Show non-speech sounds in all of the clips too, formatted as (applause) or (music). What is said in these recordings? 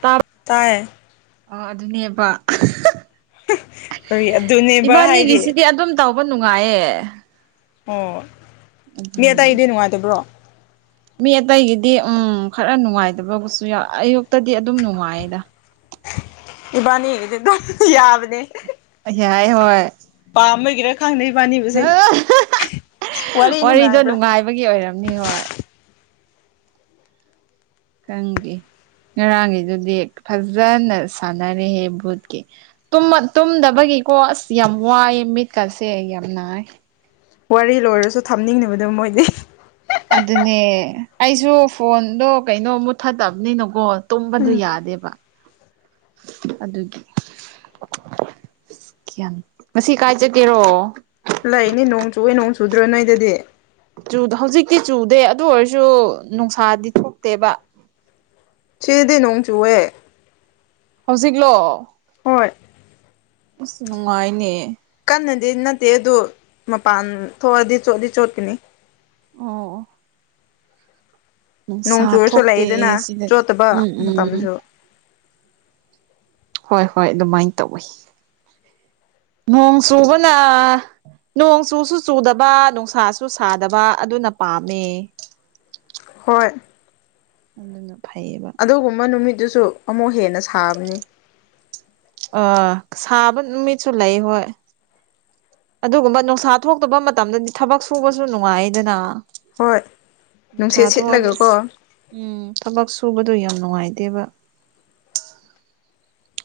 ꯇꯥꯞ ꯇꯥꯏꯌꯦ ꯑꯣ ꯑꯗꯨꯅꯦꯕ ꯀꯔꯤ ꯑꯗꯨꯅꯦꯕ ꯍꯥꯏꯗꯤ ꯏꯕꯥꯅꯤꯒꯤꯁꯤꯗꯤ ꯑꯗꯨꯝ ꯇꯧꯕ ꯅꯨꯡꯉꯥꯏꯌꯦ ꯑꯣ ꯃꯤ ꯑꯗꯨꯅꯦ ꯑꯇꯩꯗꯤ ꯅꯨꯡꯉꯥꯏꯇꯕ꯭ꯔꯣ ꯃꯤ ꯑꯇꯩꯒꯤꯗꯤ ꯎꯝ ꯈꯔ ꯅꯨꯡꯉꯥꯏꯇꯕꯕꯨꯁꯨ ꯌꯥꯎ ꯑꯌꯨꯛꯇꯗꯤ ꯑꯗꯨꯝ ꯅꯨꯡꯉꯥꯏꯌꯦꯗ ꯏꯕꯥꯅꯤꯒꯤꯗꯤ ꯑꯗꯨꯝ ꯌꯥꯕꯅꯦ ꯌꯥꯏ ꯍꯣꯏ ꯄꯥꯝꯕꯒꯤꯔ ꯈꯪꯗꯦ ꯏꯕꯥꯥꯅꯤ ꯍꯨꯖꯤꯛ ꯋꯥꯔꯤ ꯋꯥꯔꯤꯗꯣ ꯅꯨꯡꯉꯥꯏꯕ꯭ꯔꯥ ꯅꯨꯡꯉꯥꯏꯕꯒꯤ ꯑꯣꯏꯔꯝꯅꯤ ꯍꯣꯏ ꯈꯪꯗꯦ ꯉꯔꯥꯡꯒꯤꯗꯨꯗꯤ ꯐꯖꯅ ꯁꯥꯟꯅꯔꯦꯍꯦ ꯚꯨꯠꯀꯤ ꯇꯨꯝꯃ ꯇꯨꯝꯗꯕꯒꯤꯀꯣ ꯑꯁ ꯌꯥꯝ ꯋꯥꯏꯑ ꯃꯤꯠꯀꯁꯦ ꯌꯥꯝ ꯅꯥꯏ ꯋꯥꯔꯤ ꯂꯣꯏꯔꯁꯨ ꯊꯝꯅꯤꯡꯗꯕꯗꯣ ꯃꯣꯏꯗꯤ ꯑꯗꯨꯅꯦ ꯑꯩꯁꯨ ꯐꯣꯟꯗꯣ ꯀꯩꯅꯣ ꯃꯨꯠꯊꯗꯕꯅꯤꯅꯀꯣ ꯇꯨꯝꯕꯗꯨ ꯎꯝ ꯌꯥꯗꯦꯕ ꯑꯗꯨꯒꯤ ꯉꯁꯤ ꯀꯥꯏ ꯆꯠꯀꯦꯔꯣ ꯍꯜꯂꯛꯏꯅꯦ ꯅꯣꯡ ꯆꯨꯕꯒꯤ ꯅꯣꯡ ꯆꯨꯗ꯭ꯔꯣ ꯅꯣꯏꯗꯗꯤ ꯆꯨꯗ ꯍꯧꯖꯤꯛꯇꯤ ꯆꯨꯗꯦ ꯑꯗꯨ ꯑꯣꯏꯔꯁꯨ ꯅꯨꯡꯁꯥꯗꯤ ꯊꯣꯛꯇꯦꯕ ꯁꯤꯗꯗꯤ ꯅꯣꯡ ꯆꯨꯑꯦ ꯍꯧꯖꯤꯛꯂꯣ ꯍꯣꯏ ꯑꯁ ꯅꯨꯡꯉꯥꯏꯅꯦ ꯀꯟꯅꯗꯤ ꯅꯠꯇꯦ ꯑꯗꯨ ꯃꯄꯥꯟ ꯊꯣꯛꯑꯗꯤ ꯆꯣꯠꯂꯤ ꯆꯣꯠꯀꯅꯤ ꯑꯣ ꯅꯣꯡ ꯅꯨꯡꯁꯥ ꯆꯨꯔꯁꯨ ꯊꯣꯛꯇꯦ ꯂꯩꯏꯗꯅ ꯁꯤꯗꯗꯤ ꯆꯣꯠꯇꯕ ꯎꯝ ꯎꯝ ꯃꯇꯝꯁꯨ ꯍꯣꯏ ꯍꯣꯏ ꯑꯗꯨꯃꯥꯏꯅ ꯇꯧꯋꯤ ꯅꯣꯡ ꯆꯨꯕꯅ ꯅꯣꯡ ꯆꯨꯁꯨ ꯆꯨꯗꯕ ꯅꯨꯡꯁꯥꯁꯨ ꯁꯥꯗꯕ ꯑꯗꯨꯅ ꯄꯥꯝꯃꯦ ꯍꯣꯏ ꯑꯗꯨꯅ ꯐꯩꯌꯦꯕ ꯑꯗꯨꯒꯨꯝꯕ ꯅꯨꯃꯤꯠꯇꯨꯁꯨ ꯑꯃꯨꯛ ꯍꯦꯟꯅ ꯁꯥꯕꯅꯤ ꯑ ꯁꯥꯕ ꯅꯨꯃꯤꯠꯁꯨ ꯂꯩ ꯍꯣꯏ ꯑꯗꯨꯒꯨꯝꯕ ꯅꯨꯡꯁꯥ ꯊꯣꯛꯇꯕ ꯃꯇꯝꯗꯗꯤ ꯊꯕꯛ ꯁꯨꯕꯁꯨ ꯅꯨꯡꯉꯥꯏꯗꯅ ꯍꯣꯏ ꯅꯨꯡꯁꯥ ꯅꯨꯡꯁꯠ ꯊꯣꯛꯑꯗꯤ ꯁꯤꯠꯂꯒꯀꯣ ꯑꯁ ꯎꯝ ꯊꯕꯛ ꯁꯨꯕꯗꯣ ꯌꯥꯝ ꯅꯨꯡꯉꯥꯏꯇꯦꯕ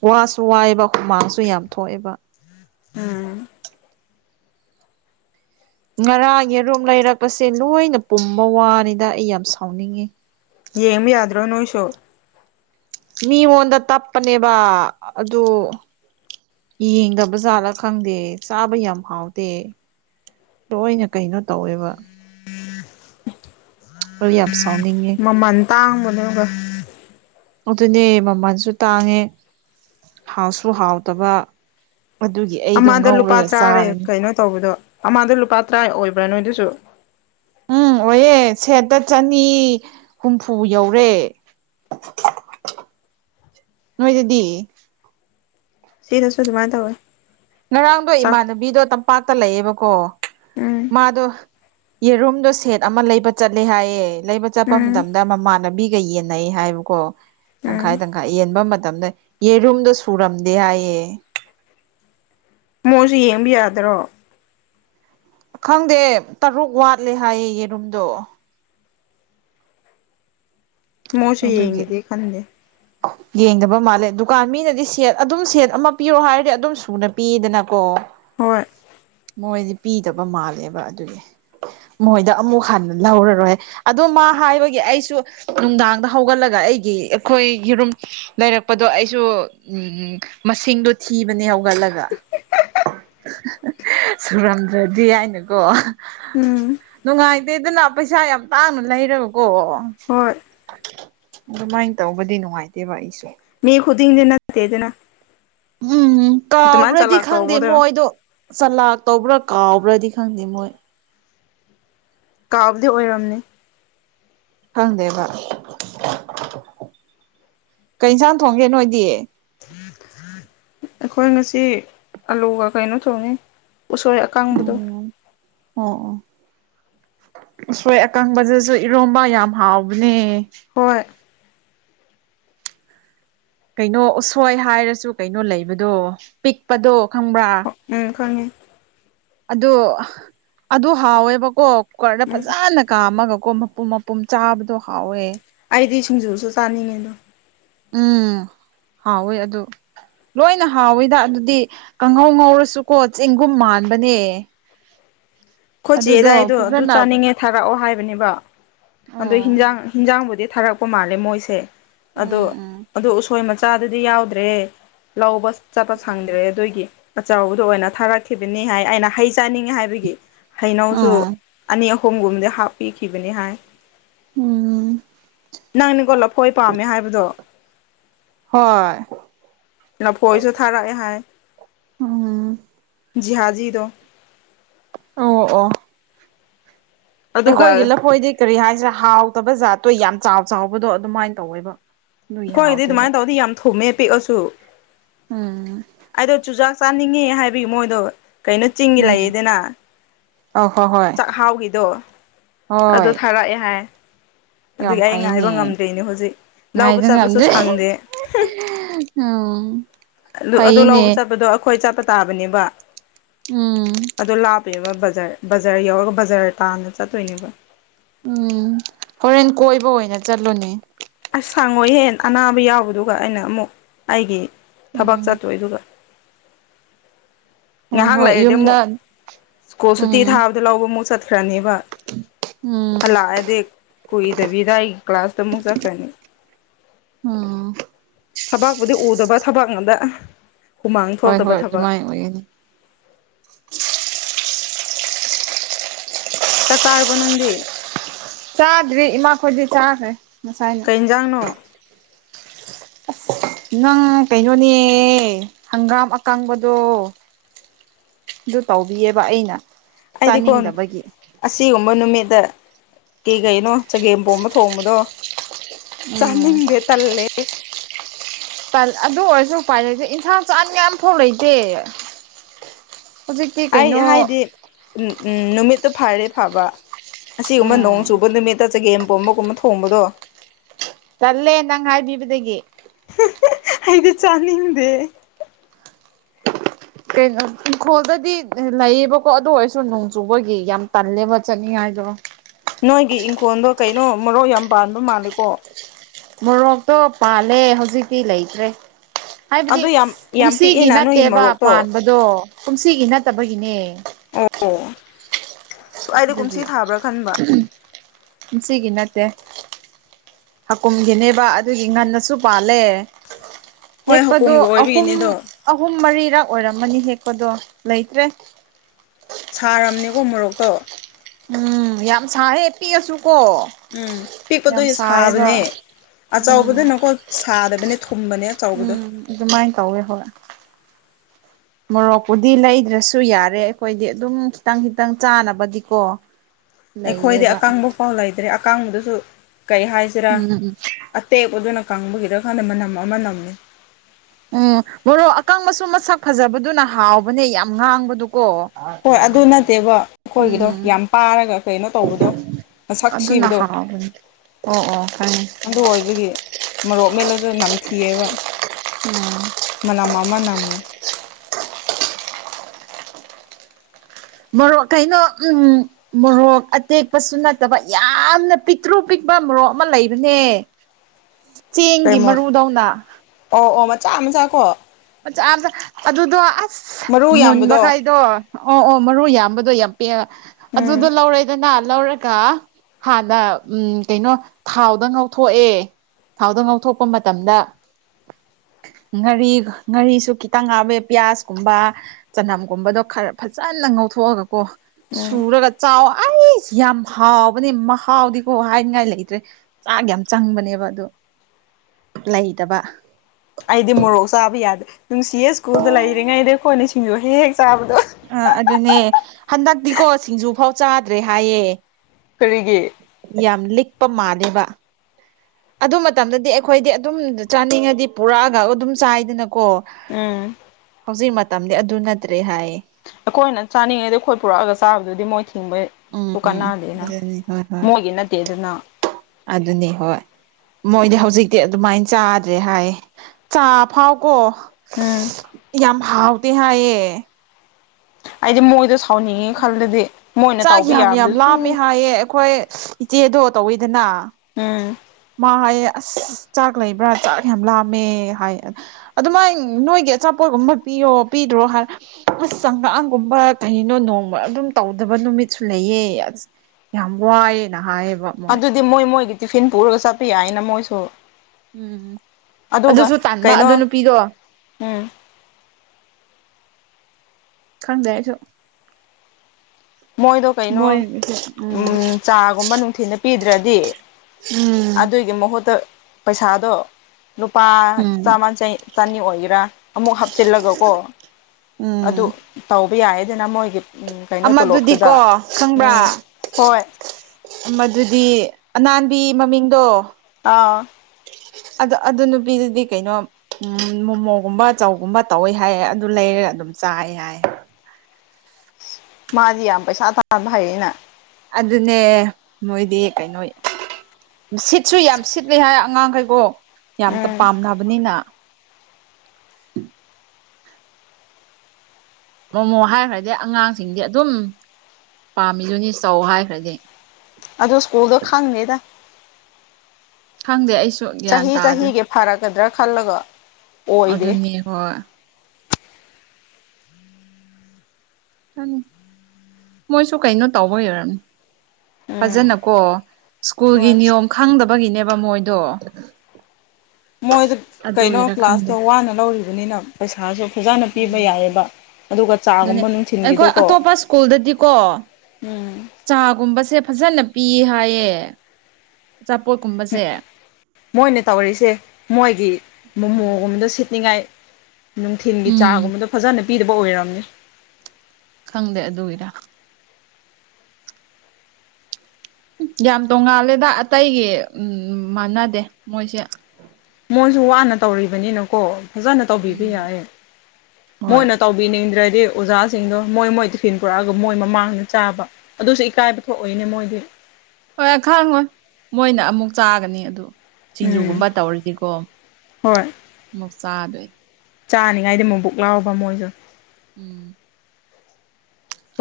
ꯋꯥꯁꯨ ꯋꯥꯏꯑꯦꯕ ꯍꯨꯃꯥꯡꯁꯨ ꯌꯥꯝ ꯊꯣꯛꯑꯦꯕ ꯎꯝ ꯉꯔꯥꯡ ꯌꯦꯔꯨꯝ ꯂꯩꯔꯛꯄꯁꯦ ꯂꯣꯏꯅ ꯄꯨꯝꯕ ꯋꯥꯅꯤꯗ ꯑꯩ ꯌꯥꯝ ꯁꯥꯎꯅꯤꯡꯉꯤ ꯌꯦꯃꯤ ꯌꯥꯗ꯭ꯔꯣ ꯅꯨ ꯁꯣ ꯃꯤꯉꯣꯟꯗ ꯇꯞꯄꯅꯦꯕ ꯑꯗꯨ ꯌꯦꯡꯗꯕꯖꯥꯠꯂꯥ ꯈꯪꯗꯦ ꯆꯥꯕ ꯌꯥꯝ ꯍꯥꯎꯇꯦ ꯂꯣꯏꯅ ꯀꯩꯅꯣ ꯇꯧꯋꯦꯕ ꯍꯣꯌ ꯌꯥꯝ ꯁꯥꯎꯅꯤꯡꯉꯦ ꯃꯃꯜ ꯇꯥꯡꯕꯅꯦꯒ ꯑꯗꯨꯅꯦ ꯃꯃꯜꯁꯨ ꯇꯥꯡꯉꯦ ꯍꯥꯎꯁꯨ ꯍꯥꯎꯇꯕ ꯑꯗꯨꯒꯤ ꯑꯩꯗꯣ ꯑꯃꯗ ꯂꯨꯄꯥ ꯉꯧꯔꯒ ꯇꯔꯥꯔꯦ ꯆꯥꯔꯅꯤ ꯀꯩꯅꯣ ꯇꯧꯕꯗꯣ ꯑꯃꯗ ꯂꯨꯄꯥ ꯇꯔꯥ ꯑꯣꯏꯕ꯭ꯔꯥ ꯅꯣꯏꯗꯨꯁꯨ ꯎꯝ ꯑꯣꯏꯌꯦꯦ ꯁꯦꯠꯇ ꯆꯅꯤ ꯍꯨꯝꯐꯨ ꯌꯧꯔꯦ ꯅꯣꯏ ꯑꯗꯨꯗꯤ ꯁꯤꯦꯁꯣ ꯃꯥꯏ ꯇꯕꯣꯏ ꯉꯔꯥꯡꯗꯣ ꯏꯃꯥꯟꯅꯕꯤꯗꯣ ꯇꯝꯄꯥꯛꯇ ꯂꯩꯌꯦꯦꯕꯀꯣ ꯎꯝ ꯃꯥꯗꯣ ꯌꯦꯔꯨꯝꯗꯣ ꯁꯦꯠ ꯑꯃ ꯂꯩꯕ ꯆꯠꯂꯦ ꯍꯥꯏꯌꯦ ꯂꯩꯕ ꯆꯠꯄ ꯎꯝ ꯃꯇꯝꯗ ꯃꯃꯥꯟꯅꯕꯤ ꯌꯦꯟꯅꯩ ꯍꯥꯏꯕꯀꯣ ꯇꯪꯈꯥꯏ ꯎꯝ ꯇꯪ ꯌꯦꯟꯕ ꯃꯇꯝꯗ ꯌꯦꯔꯨꯝꯗꯣ ꯁꯨꯔꯝꯗꯦ ꯍꯥꯏꯌꯦ ꯃꯣꯏꯁꯨ ꯌꯦꯡꯕ ꯌꯥꯗ꯭ꯔꯣ ꯈꯪꯗꯦ ꯇꯔꯨꯛ ꯋꯥꯠꯂꯦ ꯍꯥꯏꯌꯦꯌꯦ ꯔꯨꯝꯗꯣ ꯃꯣꯁꯨ ꯑꯗꯨꯒꯤ ꯌꯦꯡꯒꯦꯗꯤ ꯈꯟꯗꯦ (inaudible) ꯌꯦꯡꯗꯕ ꯃꯥꯜꯂꯦ ꯗꯨꯀꯥꯟ ꯃꯤꯅꯗꯤ ꯁꯦꯠ ꯑꯗꯨꯝ ꯁꯦꯠ ꯑꯃ ꯄꯤꯔꯣ ꯍꯥꯏꯔꯗꯤ ꯑꯗꯨꯝ ꯁꯨꯅ ꯄꯤꯌꯦꯗꯅꯀꯣ ꯍꯣꯏ ꯃꯣꯏꯗꯤ ꯄꯤꯗꯕ ꯃꯥꯜꯂꯦꯕ ꯑꯗꯨꯒꯤ ꯃꯣꯏꯗ ꯑꯃꯨꯛ ꯍꯟꯅ ꯂꯧꯔꯔꯣꯏ ꯑꯗꯣ ꯃꯥ ꯍꯥꯏꯕꯒꯤ ꯑꯩꯁꯨ ꯅꯨꯡꯗꯥꯡꯗ ꯍꯧꯒꯠꯂꯒ ꯑꯩꯒꯤ ꯑꯩꯈꯣꯏ ꯌꯦꯔꯨꯝ ꯂꯩꯔꯛꯄꯗꯣ ꯑꯩꯁꯨ ꯎꯝ ꯃꯁꯤꯡꯗꯣ ꯊꯤꯕꯅꯦ ꯍꯧꯒꯠꯂꯒ ꯁꯨꯔꯝꯗ꯭ꯔꯗꯤ ꯌꯥꯏꯅꯨꯀꯣ ꯎꯝ ꯅꯨꯡꯉꯥꯏꯇꯦ ꯑꯗꯨꯅ ꯄꯩꯁꯥ ꯌꯥꯝ ꯇꯥꯡꯅ ꯂꯩꯔꯕꯀꯣ ꯍꯣꯏ ꯑꯗꯨꯃꯥꯏꯅ ꯇꯧꯕꯗꯤ ꯅꯨꯡꯉꯥꯏꯇꯦꯕ ꯑꯩꯁꯨ ꯃꯤ ꯈꯨꯗꯅ ꯇꯗꯅ ꯎꯝ ꯀꯥꯎꯕ꯭ꯔꯗꯤ ꯆꯂꯥꯛ ꯈꯪꯗꯦ ꯇꯧꯕꯗꯣ ꯃꯣꯏꯗꯣ ꯆꯂꯥꯛ ꯇꯧꯕ꯭ꯔꯥ ꯀꯥꯎꯕ꯭ꯔꯗꯤ ꯈꯪꯗꯦ ꯃꯣꯏ ꯀꯥꯎꯕꯗꯤ ꯑꯣꯏꯔꯝꯅꯤ ꯈꯪꯗꯦꯕ ꯀꯩ ꯏꯟꯁꯥꯡ ꯊꯣꯡꯒꯦ ꯅꯣꯏꯗꯤ (inaudible) ꯑꯩꯈꯣꯏ ꯉꯁꯤ ꯑꯂꯨꯒ ꯀꯩꯅꯣ ꯊꯣꯡꯉꯦ ꯎꯁꯣꯏ ꯑꯀꯡꯕꯗꯣ ꯎꯝ ꯑꯣ ꯑꯣ ꯎꯁꯣꯏ ꯑꯀꯪꯕꯗꯨꯁꯨ ꯏꯔꯣꯝꯕ ꯌꯥꯝ ꯍꯥꯎꯕꯅꯦ ꯍꯣꯏ ꯀꯩꯅꯣ ꯎꯁꯣꯏ ꯍꯥꯏꯔꯁꯨ ꯀꯩꯅꯣ ꯂꯩꯕꯗꯣ ꯄꯤꯛꯄꯗꯣ ꯈꯪꯕ꯭ꯔꯥ ꯎꯝ ꯈꯪꯉꯦ ꯑꯗꯣ ꯑꯗꯣ ꯍꯥꯎꯋꯦꯕꯀꯣ ꯀꯨꯀꯔꯗ ꯎꯝ ꯐꯖꯅ ꯀꯥꯝꯃꯒꯀꯣ ꯃꯄꯨꯝ ꯃꯄꯨꯝ ꯆꯥꯕꯗꯣ ꯍꯥꯎꯋꯦ ꯑꯩꯗꯤ ꯁꯤꯡꯖꯨꯁꯨ ꯆꯥꯅꯤꯡꯉꯤꯗꯣ ꯎꯝ ꯍꯥꯎꯋꯦ ꯑꯗꯨ ꯂꯣꯏꯅ ꯍꯥꯎꯋꯤꯗ ꯑꯗꯨꯗꯤ ꯀꯥꯡꯍꯧ ꯉꯧꯔꯁꯨꯀꯣ ꯆꯦꯡꯒꯨꯝ ꯃꯥꯟꯕꯅꯦ ꯑꯈꯣꯏ ꯆꯦꯗ ꯑꯗꯨꯗꯣ ꯑꯩꯗꯣ ꯑꯗꯨ ꯐꯖꯅ ꯆꯥꯅꯤꯡꯉꯦ ꯊꯥꯔꯛꯑꯣ ꯍꯥꯏꯕꯅꯦꯕ ꯑꯗꯨ ꯎꯝ ꯍꯤꯟꯖꯥꯡ ꯍꯤꯟꯖꯥꯡꯕꯨꯗꯤ ꯊꯥꯔꯛꯄ ꯃꯥꯜꯂꯦ ꯃꯣꯏꯁꯦ ꯑꯗꯣ ꯎꯝ ꯑꯗꯨ ꯎꯁꯣꯏ ꯃꯆꯥꯗꯨꯗꯤ ꯌꯥꯎꯗ꯭ꯔꯦ ꯂꯧꯕ ꯆꯠꯄ ꯎꯝ ꯁꯪꯗ꯭ꯔꯦ ꯑꯗꯨꯒꯤ ꯑꯆꯧꯕꯗꯣ ꯑꯣꯏꯅ ꯊꯥꯔꯛꯈꯤꯕꯅꯤ ꯍꯥꯏ ꯑꯩꯅ ꯍꯩ ꯆꯥꯅꯤꯡꯉꯦ ꯍꯥꯏꯕꯒꯤ ꯍꯩꯅꯧꯁꯨ ꯎꯝ ꯎꯝ ꯑꯅꯤ ꯑꯍꯨꯝꯒꯨꯝꯕꯗꯤ ꯍꯥꯞꯄꯤꯈꯤꯕꯅꯤ ꯍꯥꯏ ꯎꯝ ꯅꯪꯅꯤꯀꯣ ꯂꯐꯣꯏ ꯄꯥꯝꯃꯦ ꯍꯥꯏꯕꯗꯣ ꯍꯣꯏ ꯂꯐꯣꯏꯁꯨ ꯊꯥꯔꯛꯑꯦ ꯍꯥꯏ ꯎꯝ ꯖꯤꯍꯥꯖꯤꯗꯣ ꯑꯣ ꯑꯣ ꯑꯗꯨꯒ ꯑꯩꯈꯣꯏꯒꯤ ꯂꯐꯣꯏꯗꯤ ꯀꯔꯤ ꯍꯥꯏꯁꯤꯔ ꯍꯥꯎꯇꯕ ꯖꯥꯠꯇꯣ ꯌꯥꯝ ꯆꯥꯎ ꯆꯥꯎꯕꯗꯣ ꯑꯗꯨꯃꯥꯏ ꯇꯧꯋꯦꯕ ꯑꯗꯨꯒꯤ ꯑꯩꯈꯣꯏꯗꯤ ꯍꯥꯎꯇꯦꯕ ꯑꯗꯨꯃꯥꯏꯅ ꯇꯧꯗꯦ ꯌꯥꯝ ꯊꯨꯝꯃꯦ ꯄꯤꯛꯑꯁꯨ ꯎꯝ ꯑꯩꯗꯣ ꯆꯨꯖꯥꯛ ꯆꯥꯅꯤꯡꯉꯦ ꯍꯥꯏꯕꯒꯤ ꯃꯣꯏꯗꯣ ꯀꯩꯅꯣ ꯆꯤꯡꯒꯤ ꯂꯩꯌꯦꯗꯅ ꯑꯧ ꯍꯣꯏ ꯍꯣꯏ ꯑꯍꯥꯎꯒꯤꯗꯣ ꯑꯗꯨ ꯍꯣꯏ ꯊꯥꯔꯛꯑꯦ ꯍꯥꯏ ꯌꯥꯝ ꯑꯗꯨꯒꯤ ꯑꯩ ꯉꯥꯏꯕ ꯐꯩꯅꯦ ꯉꯝꯗ꯭ꯔꯤꯅꯦ ꯍꯧꯖꯤꯛ ꯂꯧꯕ ꯉꯥꯏꯕ ꯆꯠꯄꯁꯨ ꯉꯝꯗ꯭ꯔꯦ ꯁꯪꯗꯦ ꯎꯝ ꯑꯗꯨ ꯑꯗꯨ ꯐꯩꯅꯦ ꯂꯧꯕ ꯆꯠꯄꯗꯣ ꯑꯩꯈꯣꯏ ꯆꯠꯄ ꯇꯥꯕꯅꯦꯕ ꯎꯝ ꯑꯗꯣ ꯂꯥꯞꯄꯦꯕ ꯕꯖꯥꯔ ꯕꯖꯥꯔ ꯌꯥꯎꯔꯒ ꯕꯖꯥꯔ ꯇꯥꯅ ꯆꯠꯇꯣꯏꯅꯦꯕ ꯎꯝ ꯍꯣꯔꯦꯟ ꯀꯣꯏꯕ ꯑꯣꯏꯅ ꯆꯠꯂꯨꯅꯦ ꯑꯁ ꯁꯪꯉꯣꯏ ꯍꯦꯟ ꯑꯅꯥꯕ ꯌꯥꯎꯕꯗꯨꯒ ꯑꯩꯅ ꯑꯃꯨꯛ ꯑꯩꯒꯤ ꯊꯕꯛ ꯎꯝ ꯆꯠꯇꯣꯏꯗꯨꯒ ꯍꯣꯏ ꯉꯥꯏꯍꯥꯛ ꯍꯣꯏ ꯂꯩꯔꯗꯤ ꯌꯨꯝꯗ ꯑꯃꯨꯛ ꯁ꯭ꯀꯨꯜ ꯁꯨꯇꯤ ꯎꯝ ꯊꯥꯕ ꯑꯗꯨ ꯂꯧꯕꯃꯨꯛ ꯆꯠꯈ꯭ꯔꯅꯦꯕ ꯎꯝ ꯍꯥꯜꯂꯥꯛꯑꯗꯤ ꯀꯨꯏꯗꯕꯤꯗꯥ ꯑꯩ ꯀ꯭ꯂꯥꯁꯇ ꯑꯃꯨꯛ ꯆꯠꯈ꯭ꯔꯅꯤ ꯑꯎꯝ ꯊꯕꯥꯛꯄꯨꯗꯤ ꯎꯗꯕ ꯊꯕꯥꯛ ꯉꯗ ꯍꯨꯃꯥꯡ ꯊꯣꯛꯇꯕ ꯊꯕꯛ ꯑꯣꯏꯔꯅꯤ ꯆꯥꯛ ꯆꯔꯥꯕꯣ ꯅꯡꯗꯤ ꯆꯥꯗ꯭ꯔꯤ ꯏꯃꯥꯈꯣꯏꯗꯤ ꯆꯥꯈ꯭ꯔꯦ ꯉꯁꯥꯏ ꯀꯩ ꯏꯟꯖꯥꯡꯅꯣ ꯅꯪ ꯀꯩꯅꯣꯅꯦ ꯍꯪꯒꯥꯝ ꯑꯀꯡꯕꯗꯣ ꯑꯗꯨ ꯇꯧꯕꯤꯌꯦꯕ ꯑꯩꯅ ꯑꯩꯗꯤꯀꯣꯟ ꯆꯥꯅꯤꯡꯗꯕꯒꯤ ꯑꯁꯤꯒꯨꯝꯕ ꯅꯨꯃꯤꯠꯇ ꯇꯤꯒꯩꯅꯣ ꯆꯒꯦꯝꯄꯣꯝꯕ ꯊꯣꯡꯕꯗꯣ ꯎꯝ ꯆꯥꯅꯤꯡꯗꯦ ꯇꯜꯂꯦ ꯑꯗꯨ ꯑꯣꯏꯔꯁꯨ ꯎꯄꯥꯏ ꯂꯩꯇꯦ ꯏꯟꯁꯥꯡ ꯆꯥꯟꯅꯤꯉꯥꯏ ꯑꯝꯐꯥꯎ ꯂꯩꯇꯦ ꯍꯧꯖꯤꯛꯇꯤ ꯑꯩ ꯀꯩꯅꯣ ꯍꯥꯏꯗꯤ ꯎꯝ ꯅꯨꯃꯤꯠꯇꯨ ꯐꯔꯗꯤ ꯐꯕ ꯑꯁꯤꯒꯨꯝꯕ ꯅꯣꯡ ꯎꯝ ꯆꯨꯕ ꯅꯨꯃꯤꯠ ꯇ ꯆꯒꯦꯝ ꯄꯣꯝꯕꯒꯨꯝꯕ ꯊꯣꯡꯕꯗꯣ ꯇꯜꯂꯦ ꯅꯪ ꯍꯥꯏꯕꯤꯕꯗꯒꯤ ꯑꯩꯗꯤ ꯆꯥꯅꯤꯡꯗꯦ ꯀꯩꯅꯣ ꯏꯪꯈꯣꯜꯗꯗꯤ ꯂꯩꯌꯦꯕꯀꯣ ꯑꯗꯨ ꯑꯣꯏꯔꯁꯨ ꯅꯣꯡ ꯆꯨꯕꯒꯤ ꯌꯥꯝ ꯇꯜꯂꯦꯕ ꯆꯠꯅꯤꯡꯉꯥꯏꯗꯣ ꯅꯣꯏꯒꯤ ꯏꯪꯈꯣꯜꯗꯣ ꯀꯩꯅꯣ ꯃꯣꯔꯣꯛ ꯌꯥꯝ ꯄꯥꯟꯕ ꯃꯥꯜꯂꯦꯀꯣ ꯃꯣꯔꯣꯛꯇꯣ ꯄꯥꯜꯂꯦ ꯍꯧꯖꯤꯛꯇꯤ ꯂꯩꯇ꯭ꯔꯦ ꯍꯥꯏꯕꯗꯤ ꯑꯗꯨ ꯌꯥꯝ ꯌꯥꯝ ꯀꯨꯝꯁꯤꯒꯤ ꯄꯤꯛꯑꯦꯅ ꯅꯣꯏꯒꯤ ꯅꯠꯇꯦꯕ ꯃꯣꯔꯣꯛꯇꯣ ꯄꯥꯟꯕꯗꯣ ꯀꯨꯝꯁꯤꯒꯤ ꯅꯠꯇꯕꯒꯤꯅꯦ ꯑꯣ ꯑꯩꯗꯤ ꯑꯗꯨꯒꯤ ꯀꯨꯝꯁꯤ ꯊꯥꯕ꯭ꯔꯥ ꯈꯟꯕ ꯀꯨꯝꯁꯤꯒꯤ ꯅꯠꯇꯦ ꯍꯀꯨꯝꯒꯤꯅꯦꯕ ꯑꯗꯨꯒꯤ ꯉꯟꯅꯁꯨ ꯄꯥꯜꯂꯦ ꯍꯣꯏ ꯍꯦꯛꯄꯗꯣ ꯍꯀꯨꯝꯒꯤ ꯑꯍꯨꯝ ꯑꯣꯏꯕꯒꯤꯅꯤꯗꯣ ꯑꯍꯨꯝ ꯃꯔꯤꯔꯛ ꯑꯣꯏꯔꯝꯃꯅꯤ ꯍꯦꯛꯄꯗꯣ ꯂꯩꯇ꯭ꯔꯦ ꯁꯥꯔꯕꯅꯦꯀꯣ ꯃꯣꯔꯣꯛꯇꯣ ꯎꯝ ꯌꯥꯝ ꯁꯥꯔꯦ ꯄꯤꯛꯑꯁꯨ ꯀꯣ ꯎꯝ ꯄꯤꯛꯄꯗ ꯁꯥꯕꯅꯦ ꯎꯝ ꯑꯆꯕꯗ ꯅꯀꯣ ꯁꯥꯗꯕꯅꯦ ꯊꯨꯝꯕꯅꯦ ꯑꯆꯧꯕꯗꯣ ꯎꯝ ꯑꯗꯨꯃꯥꯏꯅ ꯇꯧꯋꯦ ꯍꯣꯔ ꯃꯣꯔꯣꯛꯄꯨꯗꯤ ꯂꯩꯗ꯭ꯔꯁꯨ ꯌꯥꯔꯦ ꯑꯩꯈꯣꯏꯗꯤ ꯑꯗꯨꯝ ꯈꯤꯇꯪ ꯈꯤꯇꯪ ꯆꯥꯅꯕꯗꯤꯀꯣ (inaudible) ꯑꯩꯈꯣꯏꯗꯤ ꯑꯀꯥꯡꯕ ꯄꯥꯎ ꯂꯩꯇ꯭ꯔꯦ ꯑꯀꯥꯡꯕꯗꯨꯁꯨ ꯀꯩ ꯍꯥꯏꯁꯤꯔꯥ ꯎꯝ ꯎꯝ ꯑꯇꯦꯛꯄꯗꯨꯅ ꯀꯪꯕꯒꯤꯔ ꯀꯥꯟꯗ ꯃꯅꯝ ꯑꯃ ꯅꯝꯃꯤ ꯎꯝ ꯃꯣꯔꯣꯛ ꯑꯀꯪꯕꯁꯨ ꯃꯁꯛ ꯐꯖꯕꯗꯨꯅ ꯍꯥꯎꯕꯅꯦ ꯌꯥꯝ ꯉꯥꯡꯕꯗꯨꯀꯣ ꯍꯣꯏ ꯑꯗꯨ ꯅꯠꯇꯦꯕ ꯑꯩꯈꯣꯏꯒꯤꯗꯣ ꯎꯝ ꯌꯥꯝ ꯄꯥꯔꯒ ꯀꯩꯅꯣ ꯇꯧꯕꯗꯣ ꯃꯁꯛ ꯑꯗꯨꯅ ꯊꯤꯕꯗꯣ ꯍꯥꯡꯕꯅꯤ ꯑꯣ ꯑꯣ ꯐꯪꯉ ꯑꯗꯨ ꯑꯣꯏꯕꯒꯤ ꯃꯣꯔꯣꯛ ꯃꯦꯠꯂꯁꯨ ꯅꯝꯊꯤꯑꯦꯕ ꯎꯝ ꯃꯥꯃ ꯃ ꯅꯅꯥꯝꯨ ꯃꯔ ꯀꯩꯅꯣ ꯎꯝ ꯃꯣꯔꯣꯛ ꯑꯇꯦꯛꯄꯁꯨ ꯅꯠꯇꯕ ꯌꯥꯝꯅ ꯄꯤꯛꯇ꯭ꯔꯨ ꯄꯤꯛꯄ ꯃꯣꯔꯣꯛ ꯑꯃ ꯂꯩꯕꯅꯦ ꯀꯩ ꯆꯦꯡꯒꯤ ꯃꯣꯔꯣꯛ ꯃꯔꯨꯗꯧꯅ ꯑꯣ ꯑꯣ ꯃꯆꯥ ꯃꯆꯥ ꯀꯣ ꯃꯆꯥ ꯑꯃꯆꯥ ꯑꯗꯨꯗꯣ ꯑꯁ ꯃꯔꯨ ꯌꯥꯝꯕꯗꯣ ꯃꯨꯟꯕꯈꯥꯏꯗꯣ ꯑꯣ ꯑꯣ ꯃꯔꯨ ꯌꯥꯝꯕꯗꯣ ꯌꯥꯝ ꯄꯦꯛꯕ ꯎꯝ ꯑꯗꯨꯗꯣ ꯂꯧꯔꯦꯗꯅ ꯂꯧꯔ ꯀ ꯍꯥꯟꯅ ꯎꯝ ꯀꯩꯅꯣ ꯊꯥꯎꯗ ꯉꯧꯊꯣꯛꯑꯦ ꯊꯥꯎꯗ ꯉꯥꯎꯊꯣꯛꯄ ꯃꯇꯝꯗ ꯉꯥꯔꯤ ꯉꯥꯔꯤꯁꯨ ꯈꯤꯇꯪ ꯉꯥꯕꯦ ꯄꯤꯌꯥꯁꯀꯨꯝꯕ ꯆꯅꯝꯒꯨꯝꯕꯗꯣ ꯈꯔ ꯐꯖꯅ ꯉꯧꯊꯣꯛꯑꯒꯀꯣ ꯎꯝ ꯁꯨꯔꯒ ꯆꯥꯎ ꯑꯩꯁ ꯌꯥꯝ ꯍꯥꯎꯕꯅꯦ ꯃꯍꯥꯎꯗꯤꯀꯣ ꯍꯥꯏꯅꯤꯡꯉꯥꯏ ꯂꯩꯇ꯭ꯔꯦ ꯆꯥꯛ ꯌꯥꯝ ꯆꯪꯕꯅꯦꯕ ꯑꯗꯨ ꯂꯩꯇꯕ ꯑꯩꯗꯤ ꯃꯣꯔꯣꯛ ꯆꯥꯕ ꯌꯥꯗꯦ ꯅꯨꯡꯁꯤꯌꯦ ꯁ꯭ꯀꯨꯜꯗ ꯂꯩꯔꯤꯉꯩꯗ ꯑꯩꯈꯣꯏꯅ ꯁꯤꯡꯖꯨ ꯍꯦꯛ ꯍꯦꯛ ꯆꯥꯕꯗꯣ ꯑꯥ ꯑꯗꯨꯅꯦ ꯍꯟꯗꯛꯇꯤꯀꯣ ꯁꯤꯡꯖꯨ ꯐꯥꯎ ꯆꯥꯗ꯭ꯔꯦ ꯍꯥꯏꯌꯦ ꯀꯔꯤꯒꯤ ꯌꯥꯝ ꯂꯤꯛꯄ ꯃꯥꯜꯂꯦꯕ ꯑꯗꯨ ꯃꯇꯝꯗꯗꯤ ꯑꯩꯈꯣꯏꯗꯤ ꯑꯗꯨꯝ ꯆꯥꯅꯤꯡꯉꯗꯤ ꯄꯨꯔꯛꯑꯒ ꯑꯗꯨꯝ ꯆꯥꯏꯗꯅꯀꯣ ꯎꯝ ꯍꯧꯖꯤꯛ ꯃꯇꯝꯗꯤ ꯑꯗꯨ ꯅꯠꯇ꯭ꯔꯦ ꯍꯥꯏꯌꯦ ꯑꯩꯈꯣꯏꯅ ꯆꯥꯅꯤꯡꯉꯩꯗ ꯑꯩꯈꯣꯏ ꯄꯨꯔꯛꯑꯒ ꯆꯥꯕꯗꯨꯗꯤ ꯃꯣꯏ ꯊꯤꯡꯕꯩ ꯁꯨ ꯎꯝ ꯎꯝ ꯀꯅꯥꯗꯦꯅ ꯑꯗꯨꯅꯤ ꯍꯣꯏ ꯍꯣꯏ ꯃꯣꯏꯒꯤ ꯅꯠꯇꯦꯗꯅ ꯑꯗꯨꯅꯤ ꯍꯣꯏ ꯃꯣꯏꯗꯤ ꯍꯧꯖꯤꯛꯇꯤ ꯑꯗꯨꯃꯥꯏꯅ ꯆꯥꯗ꯭ꯔꯦ ꯍꯥꯏ ꯆꯥ ꯐꯥꯎꯀꯣ ꯎꯝ ꯌꯥꯝ ꯍꯥꯎꯇꯦ ꯍꯥꯏꯌꯦ ꯑꯩꯗꯤ ꯃꯨꯗ ꯆꯥꯛ ꯌꯥꯝ ꯌꯥꯝ ꯂꯥꯝꯃꯦ ꯌꯥꯕꯗꯨꯁꯨ ꯍꯥꯏꯌꯦ ꯑꯩꯈꯣꯏ ꯏꯆꯦꯗꯣ ꯇꯧꯋꯤꯗꯅ ꯎꯝ ꯃꯥ ꯍꯥꯏꯌꯦ ꯑꯁ ꯆꯥꯛ ꯂꯩꯕ꯭ꯔꯥ ꯆꯥꯛ ꯌꯥꯝ ꯂꯥꯝꯃꯦ ꯍꯥꯏ ꯑꯗꯨꯃꯥꯏꯅ ꯅꯣꯏꯒꯤ ꯑꯆꯥꯄꯣꯠꯒꯨꯝꯕ ꯄꯤꯌꯣ ꯄꯤꯗ꯭ꯔꯣ ꯍꯥꯏ ꯑꯁ ꯆꯪꯒꯥꯥꯡꯒꯨꯝꯕ ꯀꯅꯣ ꯅꯣꯡꯃ ꯑꯗꯨꯝ ꯇꯧꯗꯕ ꯅꯨꯃꯤꯠꯁꯨ ꯂꯩꯌꯦ ꯑ ꯌꯥꯝ ꯋꯥꯏꯑꯦꯅꯥ ꯍꯥꯏ ꯑꯗꯨꯗꯤ ꯃꯣꯏ ꯃꯣꯏꯒꯤ ꯇꯤꯐꯤꯟ ꯄꯨꯔꯒ ꯆꯠꯄꯤ ꯌꯥ ꯍꯥꯏꯅ ꯃꯣꯏꯁꯨ ꯎꯝ ꯑꯗꯨꯒ ꯑꯗꯨꯁꯨ ꯇꯥꯟꯕ ꯑꯗ ꯀꯩꯅꯣ ꯅꯨꯄꯤꯗꯣ ꯎꯝ ꯈꯪꯗꯦ ꯑꯩꯁꯨ ꯃꯣꯏꯗꯣ ꯀꯩꯅꯣ ꯃꯣꯏꯒꯤꯁꯨ ꯎꯝ ꯆꯥꯒꯨꯝꯕ ꯅꯨꯡꯊꯤꯗ ꯄꯤꯗ꯭ꯔꯗꯤ ꯎꯝ ꯑꯗꯨꯒꯤ ꯃꯍꯨꯠꯇ ꯄꯩꯁꯥꯗꯣ ꯂꯨꯄꯥ ꯎꯝ ꯆꯥꯃ ꯆꯅꯤ ꯑꯣꯏꯒꯦꯔꯥ ꯑꯃꯨꯛ ꯍꯥꯞꯆꯤꯜꯂꯒꯀꯣ ꯑꯗꯨ ꯎꯝ ꯇꯧꯕ ꯌꯥꯏ ꯑꯗꯨꯅ ꯃꯣꯏꯒꯤ ꯀꯩꯅꯣ ꯑꯃꯗꯨꯗꯤꯀꯣ ꯇꯣꯂꯣꯞꯇꯨꯗ ꯈꯪꯕ꯭ꯔꯥ ꯎꯝ ꯍꯣꯏ ꯃꯗꯨꯗꯤ ꯑꯅꯥꯟꯕꯤ ꯃꯃꯤꯡꯗꯣ ꯑꯥ ꯑꯗꯣ ꯑꯗꯨ ꯅꯨꯄꯤꯗꯨꯗꯤ ꯀꯩꯅꯣ ꯎꯝ ꯃꯣꯃꯣꯒꯨꯝꯕ ꯆꯧꯒꯨꯝꯕ ꯇꯧꯋꯦ ꯍꯥꯏꯌꯦ ꯑꯗꯨ ꯂꯩꯔꯦ ꯑꯗꯨꯝ ꯆꯥꯏ ꯍꯥꯏ ꯃꯥꯗꯤ ꯌꯥꯝ ꯄꯩꯁꯥ ꯇꯥꯥꯟꯕ ꯍꯥꯏꯌꯦꯩꯅ ꯑꯗꯨꯅꯦ ꯃꯣꯏꯗꯤ ꯀꯩꯅꯣ ꯁꯤꯠꯁꯨ ꯌꯥꯝ ꯁꯤꯠꯂꯦ ꯍꯥꯏ ꯑꯉꯥꯡꯈꯩꯀꯣ ꯌꯥꯝꯇ ꯎꯝ ꯄꯥꯝꯅꯕꯅꯤꯅ (inaudible) ꯃꯣꯃꯣ ꯍꯥꯏꯈ꯭ꯔꯗꯤ ꯑꯉꯥꯡꯁꯤꯡꯗꯤ ꯑꯗꯨꯝ ꯄꯥꯝꯃꯤꯗꯨꯅꯤ ꯆꯧ ꯍꯥꯏꯈ꯭ꯔꯗꯤ ꯑꯗꯣ ꯁ꯭ꯀꯨꯜꯗ ꯈꯪꯅꯦꯗ ꯈꯪꯗꯦ ꯑꯩꯁꯨ ꯒ꯭ꯌꯥꯟ ꯆꯍꯤ ꯇꯥꯗꯦ ꯆꯍꯤꯒꯤ ꯐꯔꯛꯀꯗ꯭ꯔꯥ ꯈꯜꯂꯒ ꯑꯣꯏꯗꯦ ꯑꯗꯨꯅꯦ ꯍꯣꯏ ꯃꯣꯏꯁꯨ ꯀꯩꯅꯣ ꯇꯧꯕ ꯑꯣꯏꯔꯝꯅꯤ ꯎꯝ ꯐꯖꯅꯀꯣ ꯁ꯭ꯀꯨꯜꯒꯤ ꯍꯣꯏ ꯅꯤꯌꯣꯝ ꯈꯪꯗꯕꯒꯤꯅꯦꯕ ꯃꯣꯏꯗꯣ ꯃꯣꯏꯗ ꯀꯩꯅꯣ ꯑꯗꯨꯒꯤꯔ ꯀ꯭ꯂꯥꯁꯇꯣ ꯈꯪꯗꯦ ꯋꯥꯅ ꯂꯧꯔꯤꯕꯅꯤꯅ ꯄꯩꯁꯥꯁꯨ ꯐꯖꯅ ꯄꯤꯕ ꯎꯝ ꯌꯥꯏꯑꯕ ꯑꯗꯨꯒ ꯑꯗꯨꯅꯦ ꯆꯥꯒꯨꯝꯕ ꯑꯩꯈꯣꯏ ꯅꯨꯡꯊꯤꯟꯒꯤꯗꯣꯀꯣ ꯑꯇꯣꯞꯄ ꯁ꯭ꯀꯨꯜꯗꯗꯤꯀꯣ ꯎꯝ ꯆꯥꯒꯨꯝꯕꯁꯦ ꯐꯖꯅ ꯄꯤ ꯍꯥꯏꯌꯦ ꯑꯆꯥꯄꯣꯠꯀꯨꯝꯕꯁꯦ ꯃꯣꯏꯅ ꯇꯧꯔꯤꯁꯦ ꯃꯣꯏꯒꯤ ꯎꯝ ꯃꯣꯃꯣꯒꯨꯝꯗꯣ ꯁꯤꯠꯅꯤꯡꯉꯥꯏ ꯅꯨꯡꯊꯤꯟꯒꯤ ꯎꯝ ꯆꯥꯒꯨꯝꯕꯗꯣ ꯐꯖꯅ ꯄꯤꯗꯕ ꯑꯣꯏꯔꯝꯅꯤ ꯈꯪꯗꯦ ꯑꯗꯨꯒꯤꯔꯥ ꯌꯥꯝ ꯇꯣꯡꯉꯥꯜꯂꯦꯗ ꯑꯇꯩꯒꯤ ꯎꯝ ꯃꯥꯟꯅꯗꯦ ꯃꯣꯏꯁꯦ ꯃꯣꯏꯁꯨ ꯋꯥꯅ ꯇꯧꯔꯤꯕꯅꯤꯅꯀꯣ ꯐꯖꯅ ꯇꯧꯕꯤꯕ ꯎꯝ ꯌꯥꯏ ꯍꯣꯏ ꯃꯣꯏꯅ ꯇꯧꯕꯤꯅꯤꯡꯗ꯭ꯔꯗꯤ ꯑꯣꯖꯥꯁꯤꯡꯗꯣ ꯃꯣꯏ ꯃꯣꯏ ꯇꯤꯐꯤꯟ ꯄꯨꯔꯛꯑꯒ ꯃꯣꯏ ꯃꯃꯥꯡꯗ ꯆꯥꯕ ꯑꯗꯨꯁꯨ ꯏꯀꯥꯏꯕ ꯊꯣꯛꯑꯣꯏꯅꯦ ꯃꯣꯏꯗꯤ ꯍꯣꯏ ꯈꯪꯉꯣꯏ ꯃꯣꯏꯅ ꯑꯃꯨꯛ ꯆꯥꯒꯅꯤ ꯑꯗꯨ ꯁꯤꯡꯖꯨꯒꯨꯝꯕ ꯎꯝ ꯇꯧꯔꯗꯤꯀꯣ ꯑꯃꯨꯛ ꯆꯥꯗꯣꯏ ꯆꯥꯅꯤꯉꯥꯏꯗ ꯃꯕꯨꯛ ꯂꯥꯎꯕ ꯃꯣꯏꯗꯣ ꯎꯝ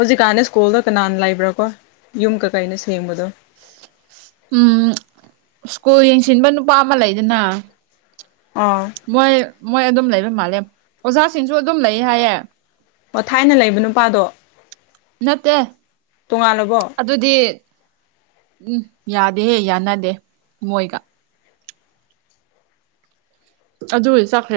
ꯍꯧꯖꯤꯛꯀꯥꯟꯅ ꯁ꯭ꯀꯨꯜꯗ ꯀꯅꯥꯅ ꯂꯩꯕ꯭ꯔꯥꯀꯣ ꯌꯨꯝ ꯀꯀꯩꯅ ꯁꯦꯡꯕꯗꯣ ꯎꯝ ꯁ꯭ꯀꯨꯜ ꯌꯦꯡꯁꯤꯟꯕ ꯅꯨꯄꯥ ꯑꯃ ꯂꯩꯗꯅ ꯑꯥ ꯃꯣꯏ ꯃꯣꯏ ꯑꯗꯨꯝ ꯂꯩꯕ ꯃꯥꯜꯂꯦ ꯑꯣꯖꯥꯁꯤꯡꯁꯨ ꯑꯗꯨꯝ ꯂꯩ ꯍꯥꯏꯌꯦ ꯑꯣ ꯊꯥꯏꯅ ꯂꯩꯕ ꯅꯨꯄꯥꯗꯣ ꯅꯠꯇꯦ ꯇꯣꯉꯥꯜꯂꯕꯣ ꯑꯗꯨꯗꯤ ꯎꯝ ꯌꯥꯗꯦꯍꯦ ꯌꯥꯅꯗꯦ ꯃꯣꯏꯒ ꯑꯗꯨꯏ ꯆꯈ꯭ꯔꯦ